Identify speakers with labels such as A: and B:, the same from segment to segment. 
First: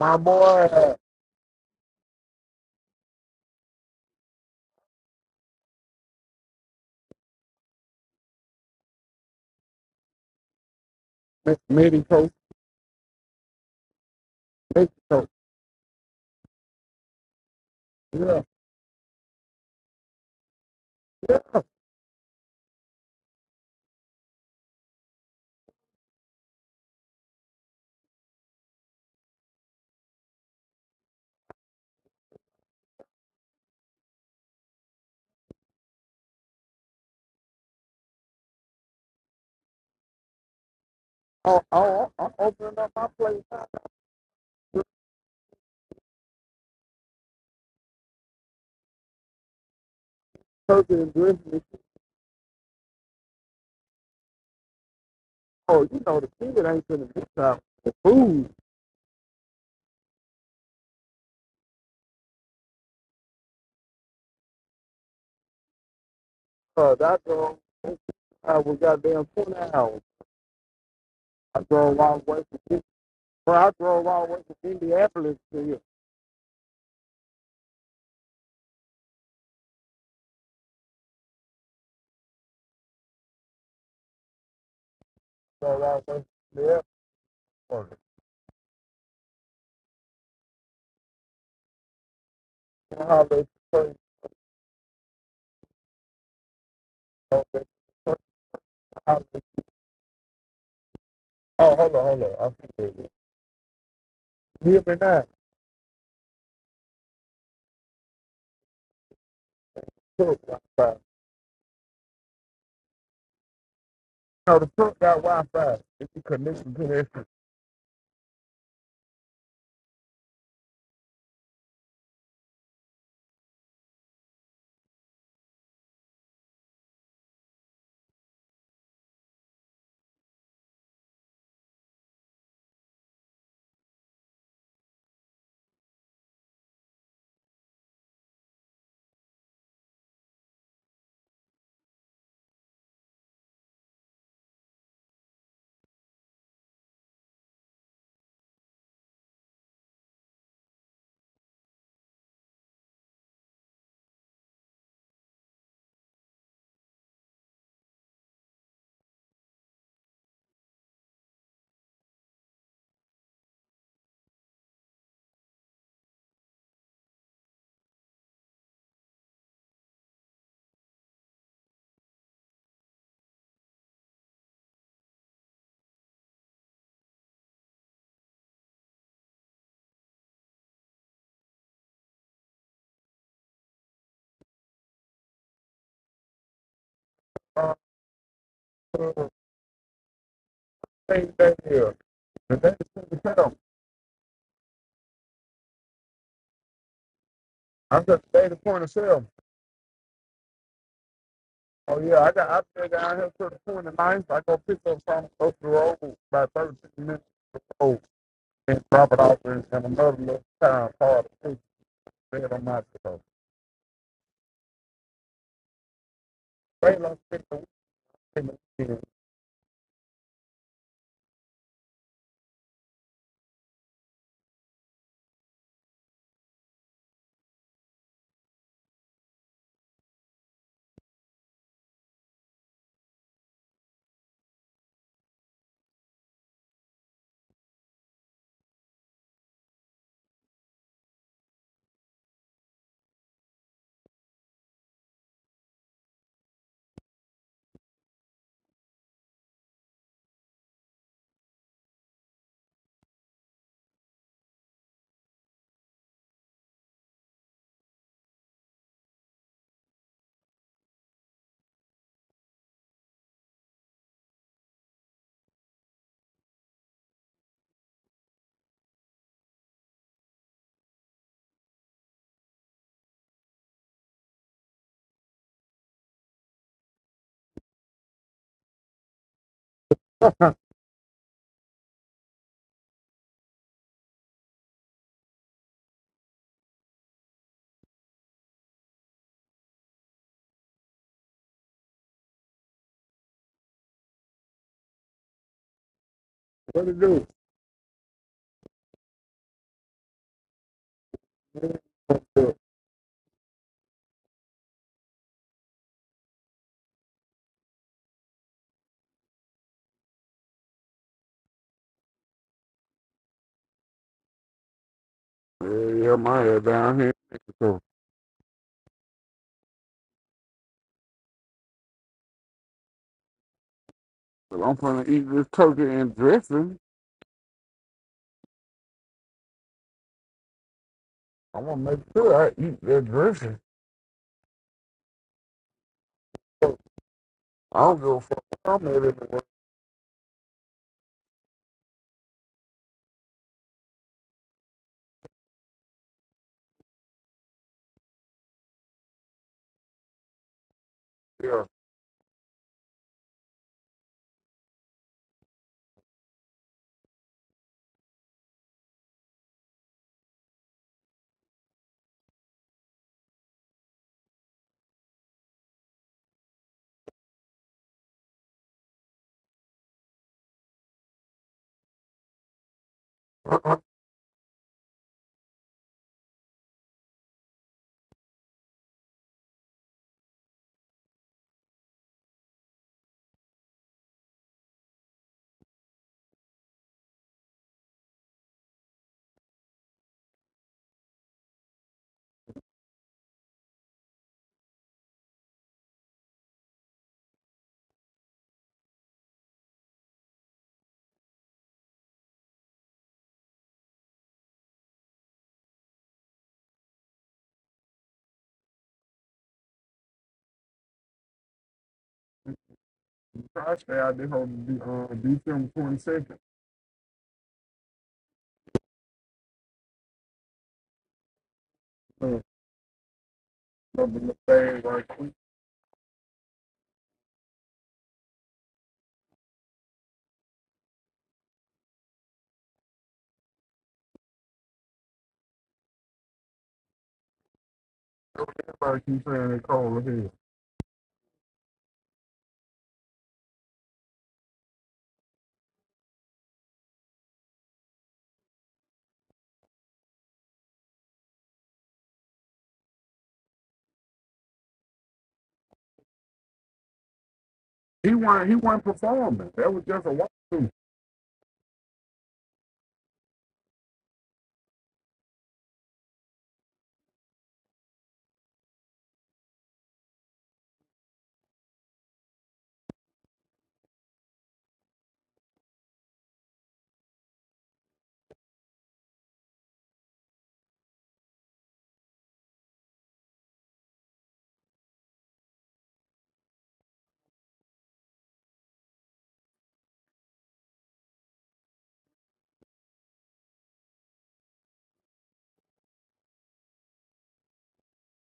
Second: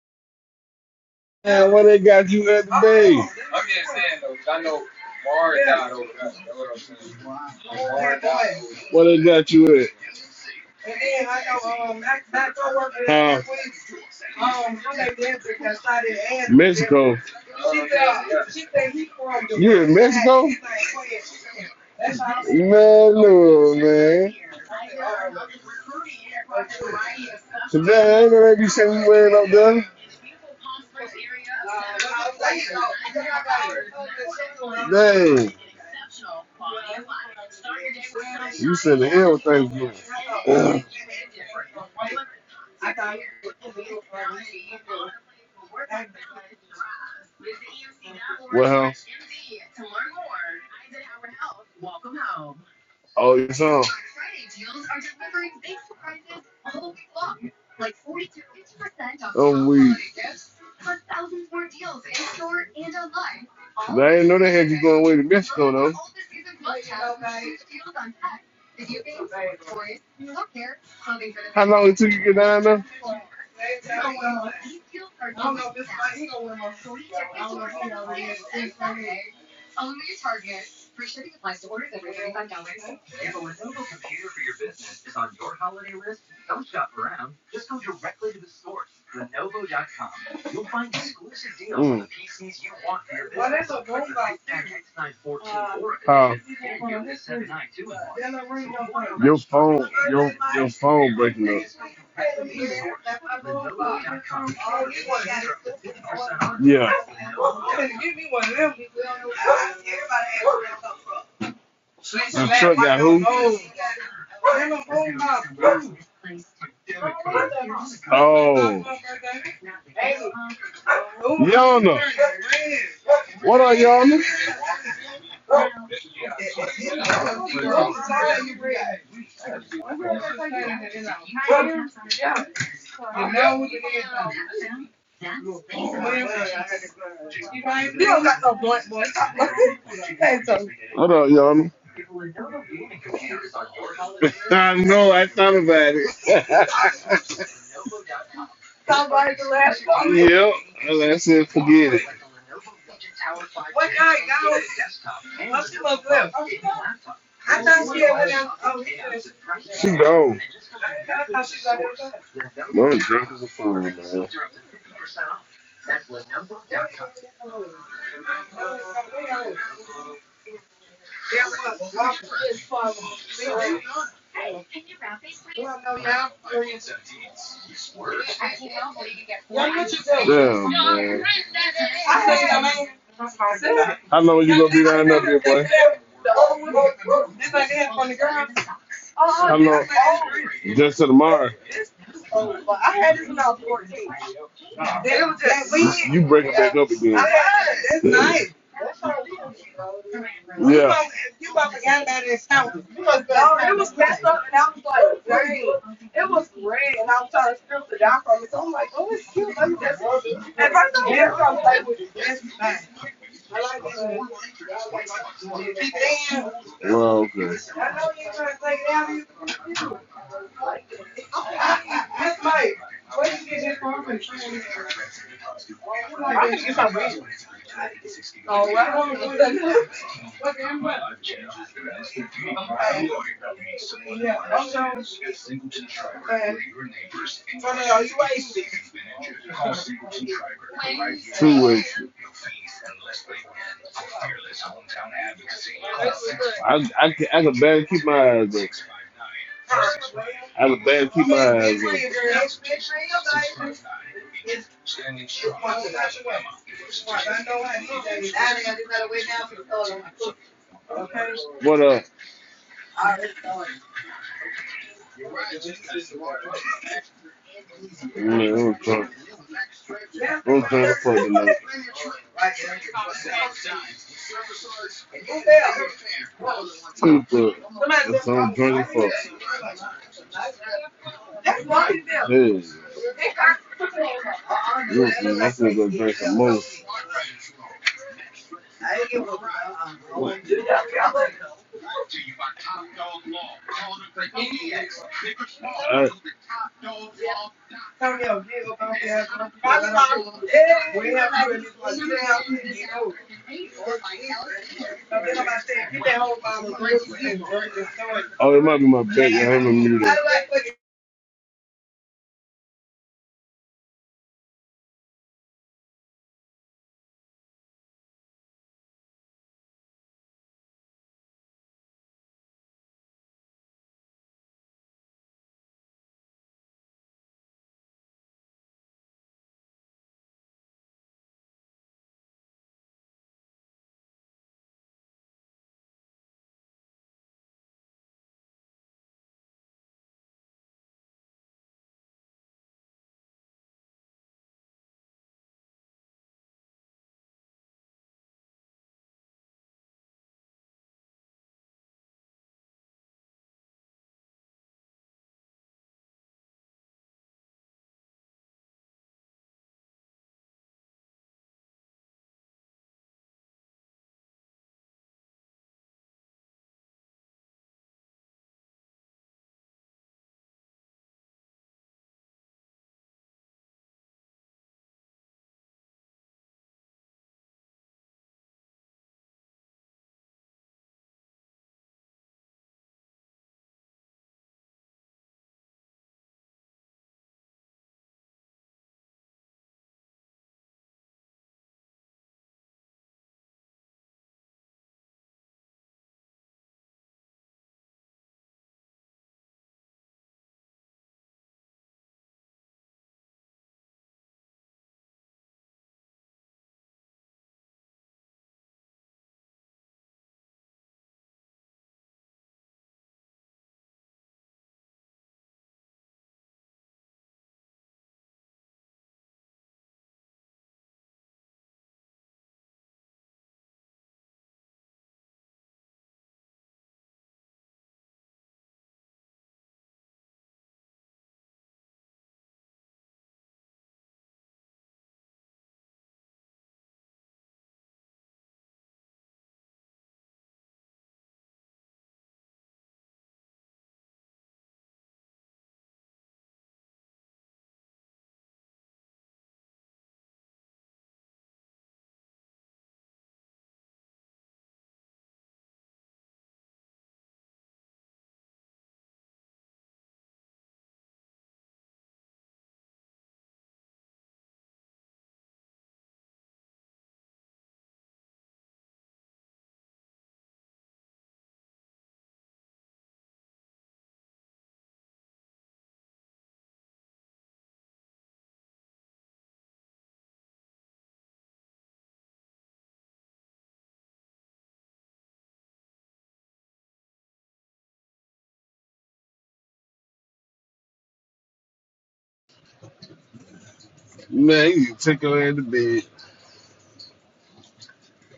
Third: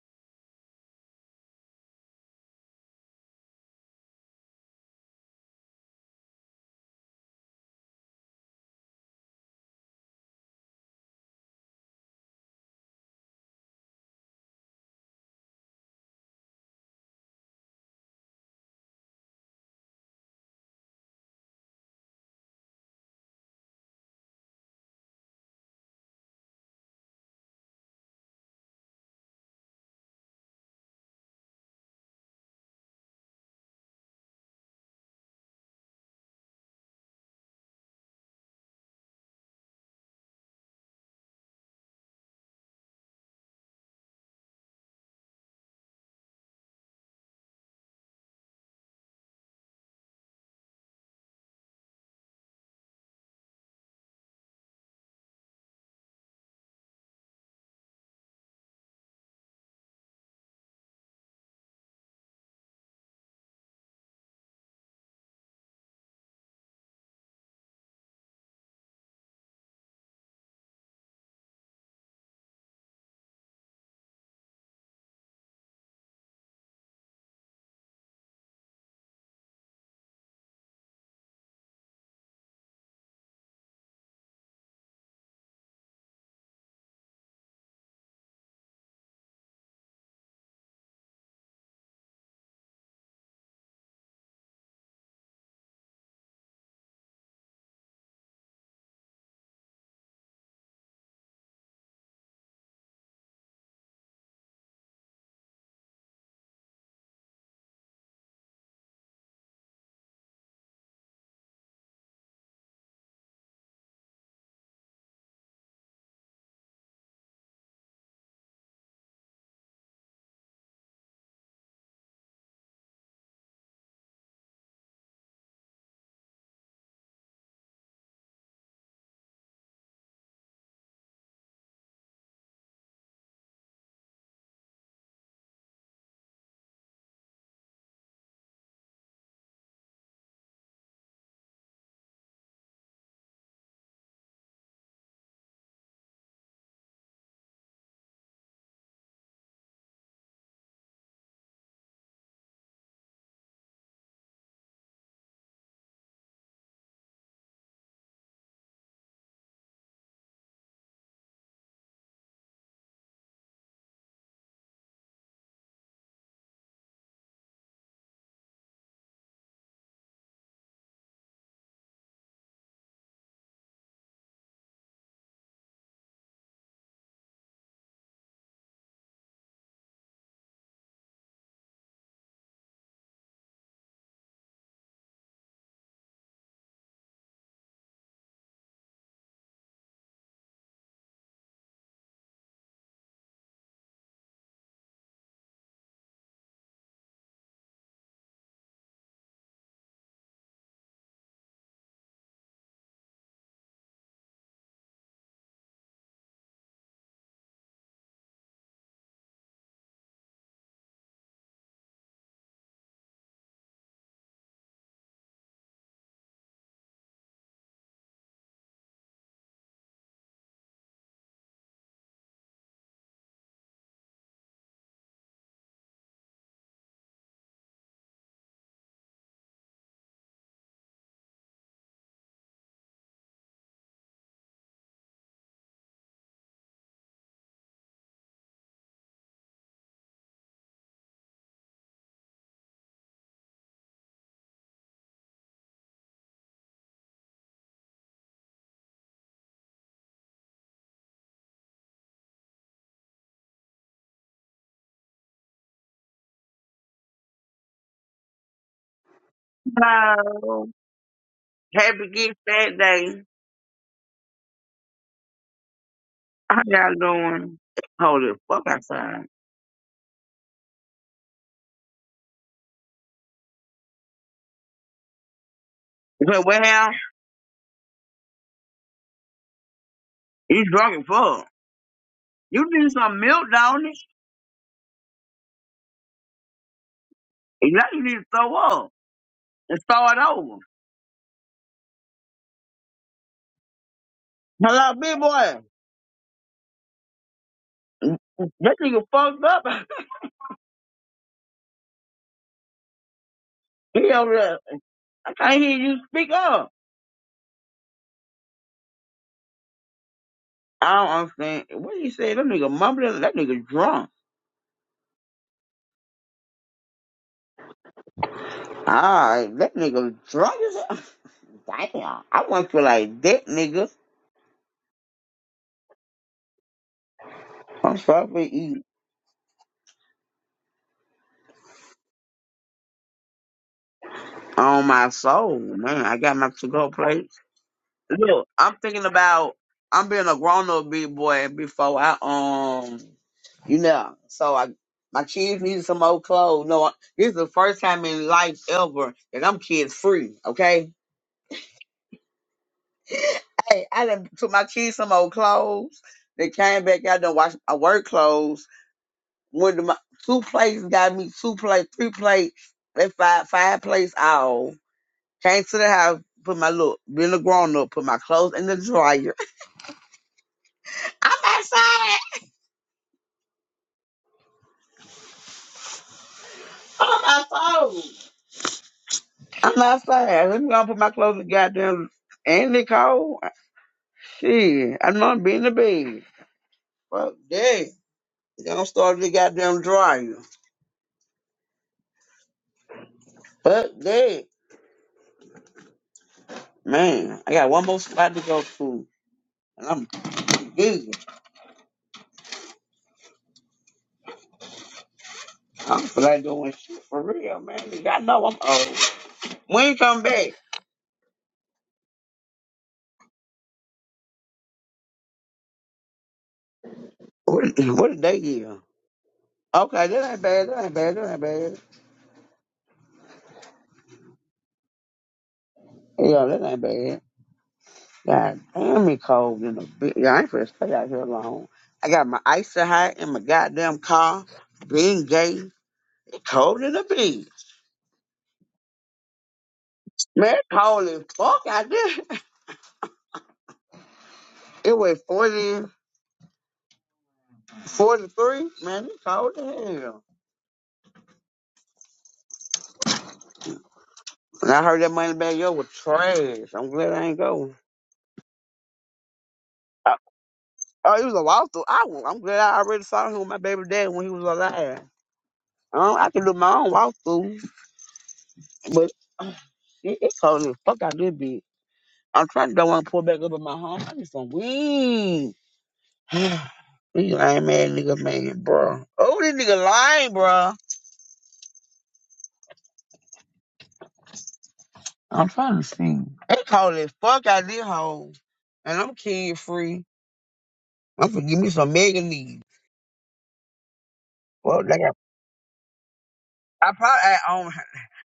A: My boy, uh,
B: Man, where they got you at today? Where they got you at?
A: Mr. Mitty Coach,
B: Huh? Mexico.
A: Yeah,
B: She think he from the You in West Mexico? Side.
A: yeah.
B: He's like, "Well, yeah, she's from here." That's how I said, Man, no, man. Today ain't gonna be saying you ain't up there. Dang. You said the everything good.
A: Oh, oh, I'm opening up my plate now.
B: Well,
A: Turkey and drizzling.
B: oh, you saw.
A: Oh, you know the kid ain't gonna be out. The food.
B: Oh, we. I didn't know they had you going away to Mexico though.
A: Uh, that girl, I was goddamn 20 hours. I
B: How long it
A: drove
B: took
A: all
B: you
A: the
B: to get
A: way from, Ind-
B: down
A: bro, I drove all the way from Indianapolis to here.
B: there?
A: Drove all the way from the airport. I hollered at the oh,
B: phone, your your phone breaking up.
A: oh, hold on, hold on. I forget it. hear me now?
B: Yeah,
A: Truck Wi-Fi.
B: the truck got who?
A: No, the truck got Wi-Fi. It's a connection to the extra
B: Oh, Yana, what up, Yana? Hold up, y'all. I know. I thought about it. Somebody the Yep. And I said, gone. Mom drunk as a fool, Damn, man. How long you gonna be down up here, boy?
A: phone. same
B: How long? Just till tomorrow.
A: day here. The day is
B: I
A: to
B: had
A: the
B: this when I
A: sale.
B: was 14. You break it back up again.
A: I
B: That's
A: just made
B: nice.
A: the point of sale.
B: Yeah. You about to
A: Oh
B: get
A: yeah, I got I stay down
B: that
A: here to the point of ninth. I go pick up some up the road by thirty-six minutes to the road and
B: Oh
A: drop it
B: it's
A: off
B: cute.
A: in, another little
B: At
A: town
B: first
A: called
B: I
A: the
B: was like, that's
A: bed on my
B: nice.
A: show.
B: I like that. Keep paying.
A: They lost
B: Well, okay. I know
A: it
B: you are trying to take it
A: the weekend.
B: out of you. That's like, where you get this from? Oh, I don't want to do that. So, man, funny, are you wasted? Two weeks. I, I, can- I can barely keep my eyes open. I can barely keep my eyes open.
C: Hello.
B: Okay? What up?
C: Happy gift that day. How y'all doing?
B: Yeah, I'm
C: Holy fuck
B: trying,
C: outside.
B: I'm trying to fuck tonight.
C: So well,
B: Two bro. That's I'm drinking for.
C: you drunk as fuck.
B: Hey,
C: You need some milk, don't you?
B: listen, I'm gonna go drink some more.
C: And Now you need to throw up and start
B: Alright.
C: over. Hello, big boy.
A: What to do?
C: That nigga fucked up.
A: What do?
C: he over there. I can't hear you speak up.
B: Oh, it might be my bed. I haven't muted
C: I don't understand. What you say? That nigga mumbling. That nigga drunk.
A: Yeah, yeah, my head down here. So
C: Alright, that nigga drunk as hell. Damn. I want to feel like that nigga.
A: I'm gonna eat this turkey and dressing.
C: I'm sorry for eating.
A: i want to make sure I eat that dressing.
C: On my soul, man. I got my to
A: I
C: go plate.
A: don't give a fuck.
C: Look, I'm
A: I'm at
C: thinking
A: it.
C: about I'm being a grown up big boy before I um you know. So I my kids need some old clothes. No, this is the first time in life ever that I'm kids free, okay?
A: Yeah.
C: Hey, I done took my kids some old clothes. They came back out and washed my work clothes. Went to my two plates, got me two plate, three plate, they five five plates all. Came to the house, put my look, being a grown up, put my clothes in the dryer. I'm outside. Oh my soul. I'm outside. I'm outside. Let me go and put my clothes in the goddamn and it cold. Shit, I'm not being the bed. Fuck that. They gonna start the goddamn dryer. Fuck that. Man, I got one more spot to go to. And I'm pretty busy. I don't feel like doing shit for real, man. I know I'm old. When you come back?
A: Actually, I did hope to December twenty second.
C: What, what did they give? Okay, that ain't bad. That ain't bad. That ain't bad.
A: The thing like
C: Yeah, that ain't bad. God damn, me cold in the bitch. Yo, I ain't finna stay out here long. I got my icy hot in my goddamn car. Being gay, it cold in the bitch.
A: everybody keeps saying they call him.
C: Man, it cold as fuck out there. It was 40, 43. Man, it's cold as hell. And I heard that money back yo was trash. I'm glad I ain't going.
A: He was he wasn't performing. That was just a
C: Uh,
A: walk through.
C: Oh, it was a walkthrough. I, wa- I'm glad I already saw him with my baby dad when he was alive. Um, I can do my own walkthrough, but it, it cold as fuck out there, bitch. I'm trying to don't want to pull back up in my home. I need some weed. These lame ass nigga man, bro. Oh, this nigga lying, bro. I'm trying to see. They call it fuck out this hole. And I'm kid free. I'm gonna give me some mega needs.
B: Man,
C: Well,
B: you can
C: like
B: take
C: I,
B: your hand to bed.
C: I probably I own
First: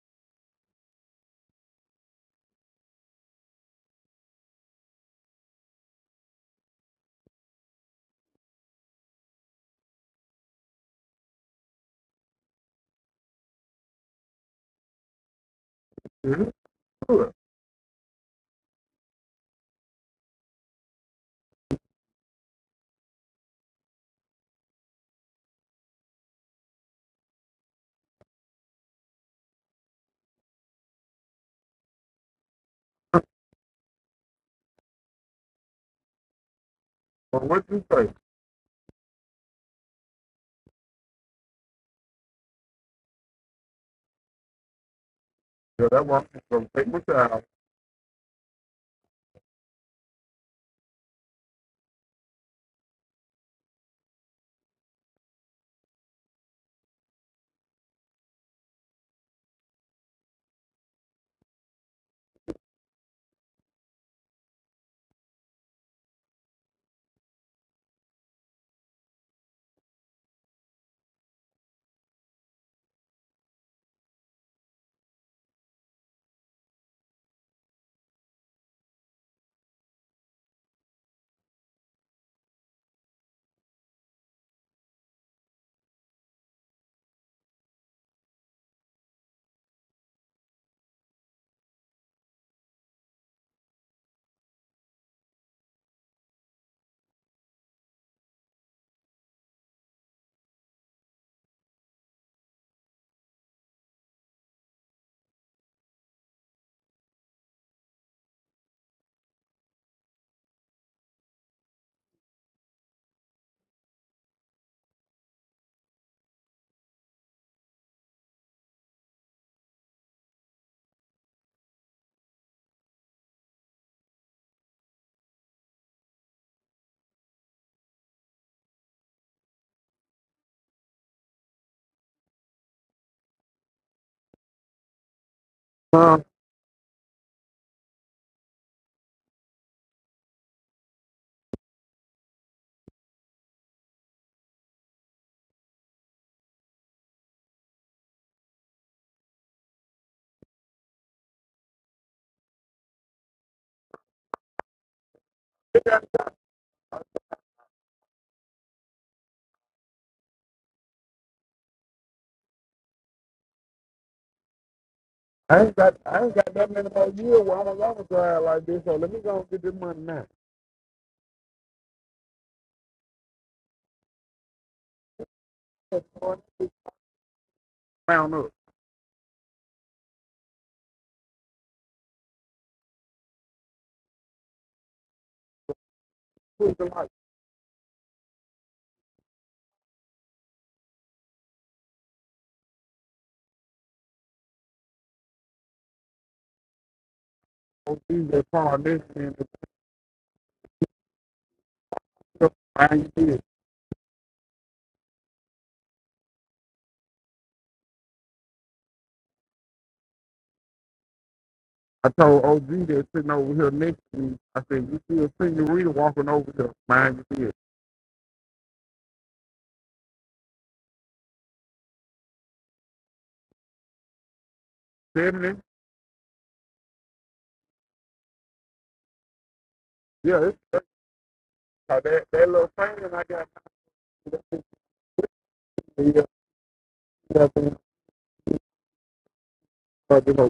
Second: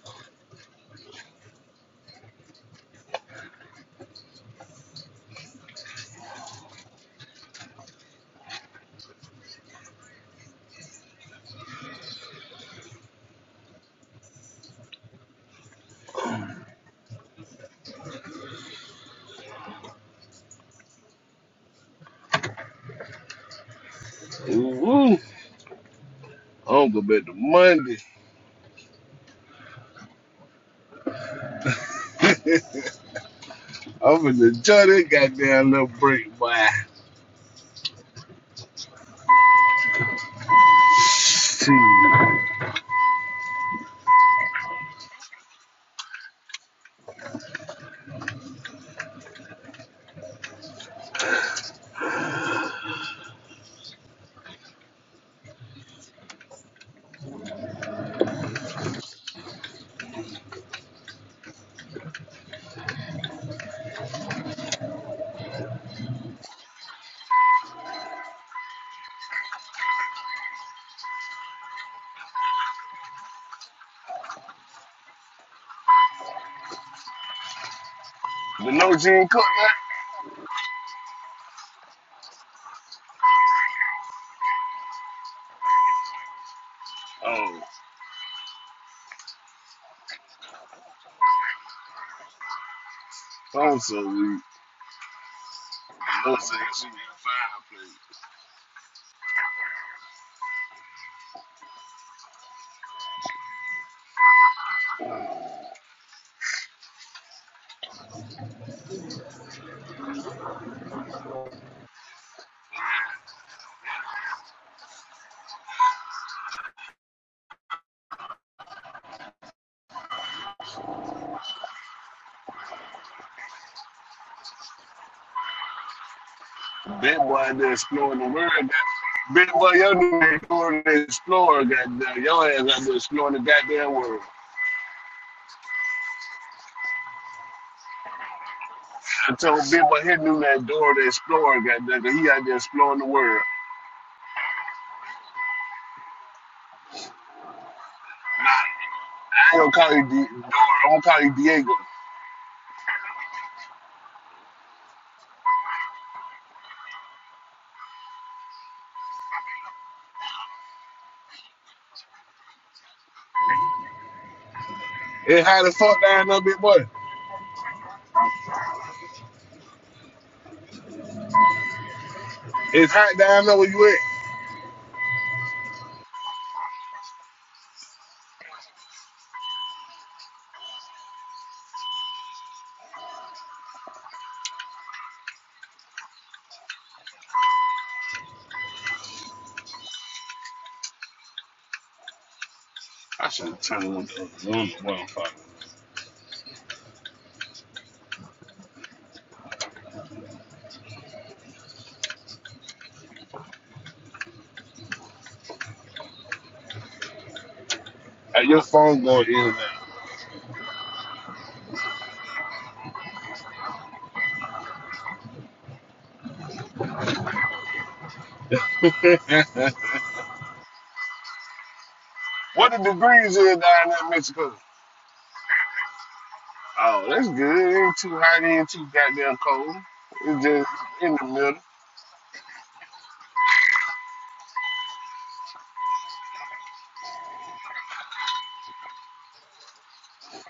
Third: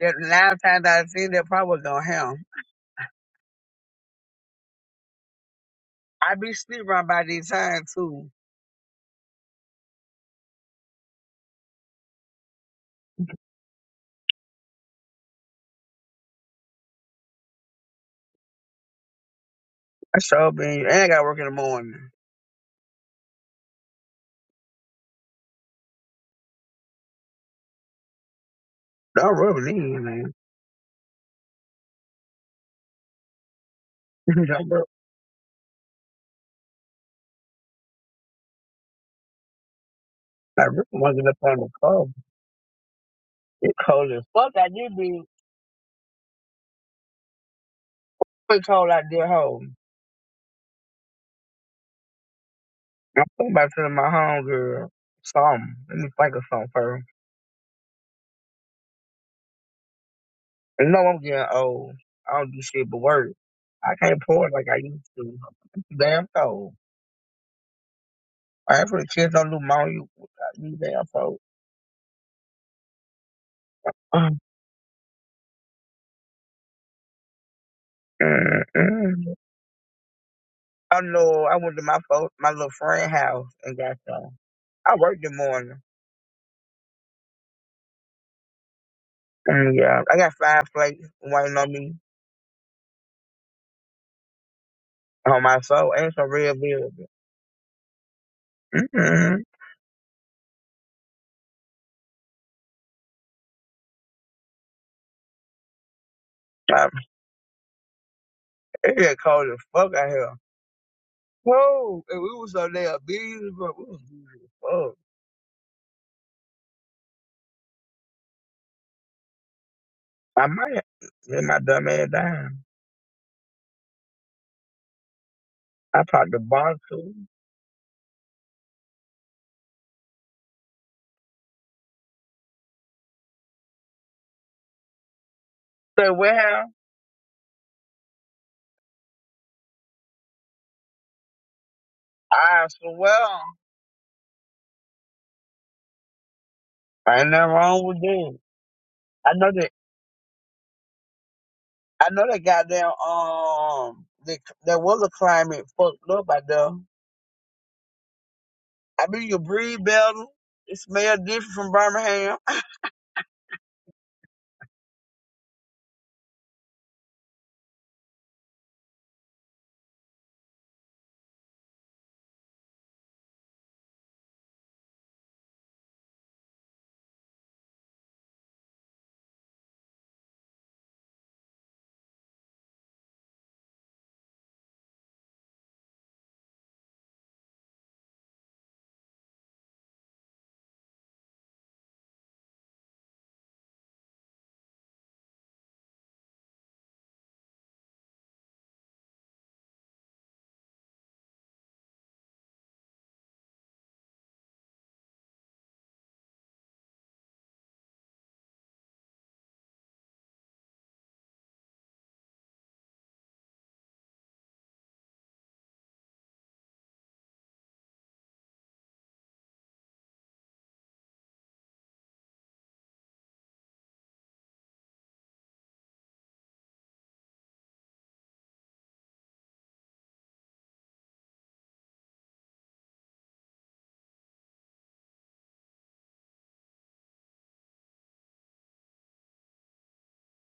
C: that nine times out of ten that probably was gonna happen. I be sleeping around by this time too.
A: It is good.
C: I sure been and I gotta work in the morning.
B: Ooh. I don't go back to Monday.
C: Don't rub it in, man.
B: I'm gonna
C: Don't rub
B: enjoy that goddamn little break, boy.
A: But what you say?
C: I really wasn't up on the
B: Shit.
C: club. It cold as fuck out this bitch.
A: Yeah, that was gonna take my time.
C: Quick cold out there home. I'm thinking about telling my homegirl something. Let me think of something first. You know I'm getting old. I don't do shit but work. I can't pour like I used to. I'm too damn cold. I ain't for the kids don't do my you. You damn cold. Mm, mm,
B: The no she
C: mm.
B: ain't cook that?
C: I know. I went to my fo- my little friend house and got some. I worked the morning.
B: Oh,
C: Mm, yeah, I got five plates waiting on me
B: phone so weak.
C: on my soul and some
B: The no
C: red
B: saying she
C: velvet.
B: need
C: Mm-hmm. It get cold as fuck out here. cold, and we was up there busy, but we was busy as fuck. I might have let my dumb ass down. I popped the bottle
B: fireplace.
C: too.
B: That boy out there exploring the world. That big boy, your dude ain't exploring the explorer, goddamn. Your ass out there exploring the goddamn world.
C: Say,
A: Um,
C: well,
B: I told big boy his new that door the explorer, goddamn, 'cause he out there
C: I
B: exploring the
C: swear,
B: world.
C: ain't nothing wrong with them. I know
B: I
C: that.
B: ain't gonna call you D- door. I'm gonna call you Diego.
C: I know that goddamn um, the, that weather climate fucked up out there. I mean, you breathe better. It smell different from Birmingham.
B: It's
A: I
B: hot
A: ain't
B: as fuck
A: got I
B: down
A: ain't
B: there,
A: got
B: big
A: that
B: boy.
A: many more years where I don't ever drive like this, so let me go and get this money now.
B: It's hot down there where you at.
A: Round up. Put the light
B: I should have turned one of the rooms well.
A: on DJ Paul this and the stuff I did.
B: Hey, your phone going in and out.
A: I told OG that's sitting over here next to me, I said, you see a senorita walking over here. Mind you see it.
B: what the degrees is down there in Mexico?
A: Feminine?
B: Oh, that's good. It ain't too hot, it ain't too goddamn cold. It's
A: Yeah, it's
B: just
A: that's,
B: in the middle.
A: uh, that, that little thing I got. Yeah, yeah, I think, uh, you know,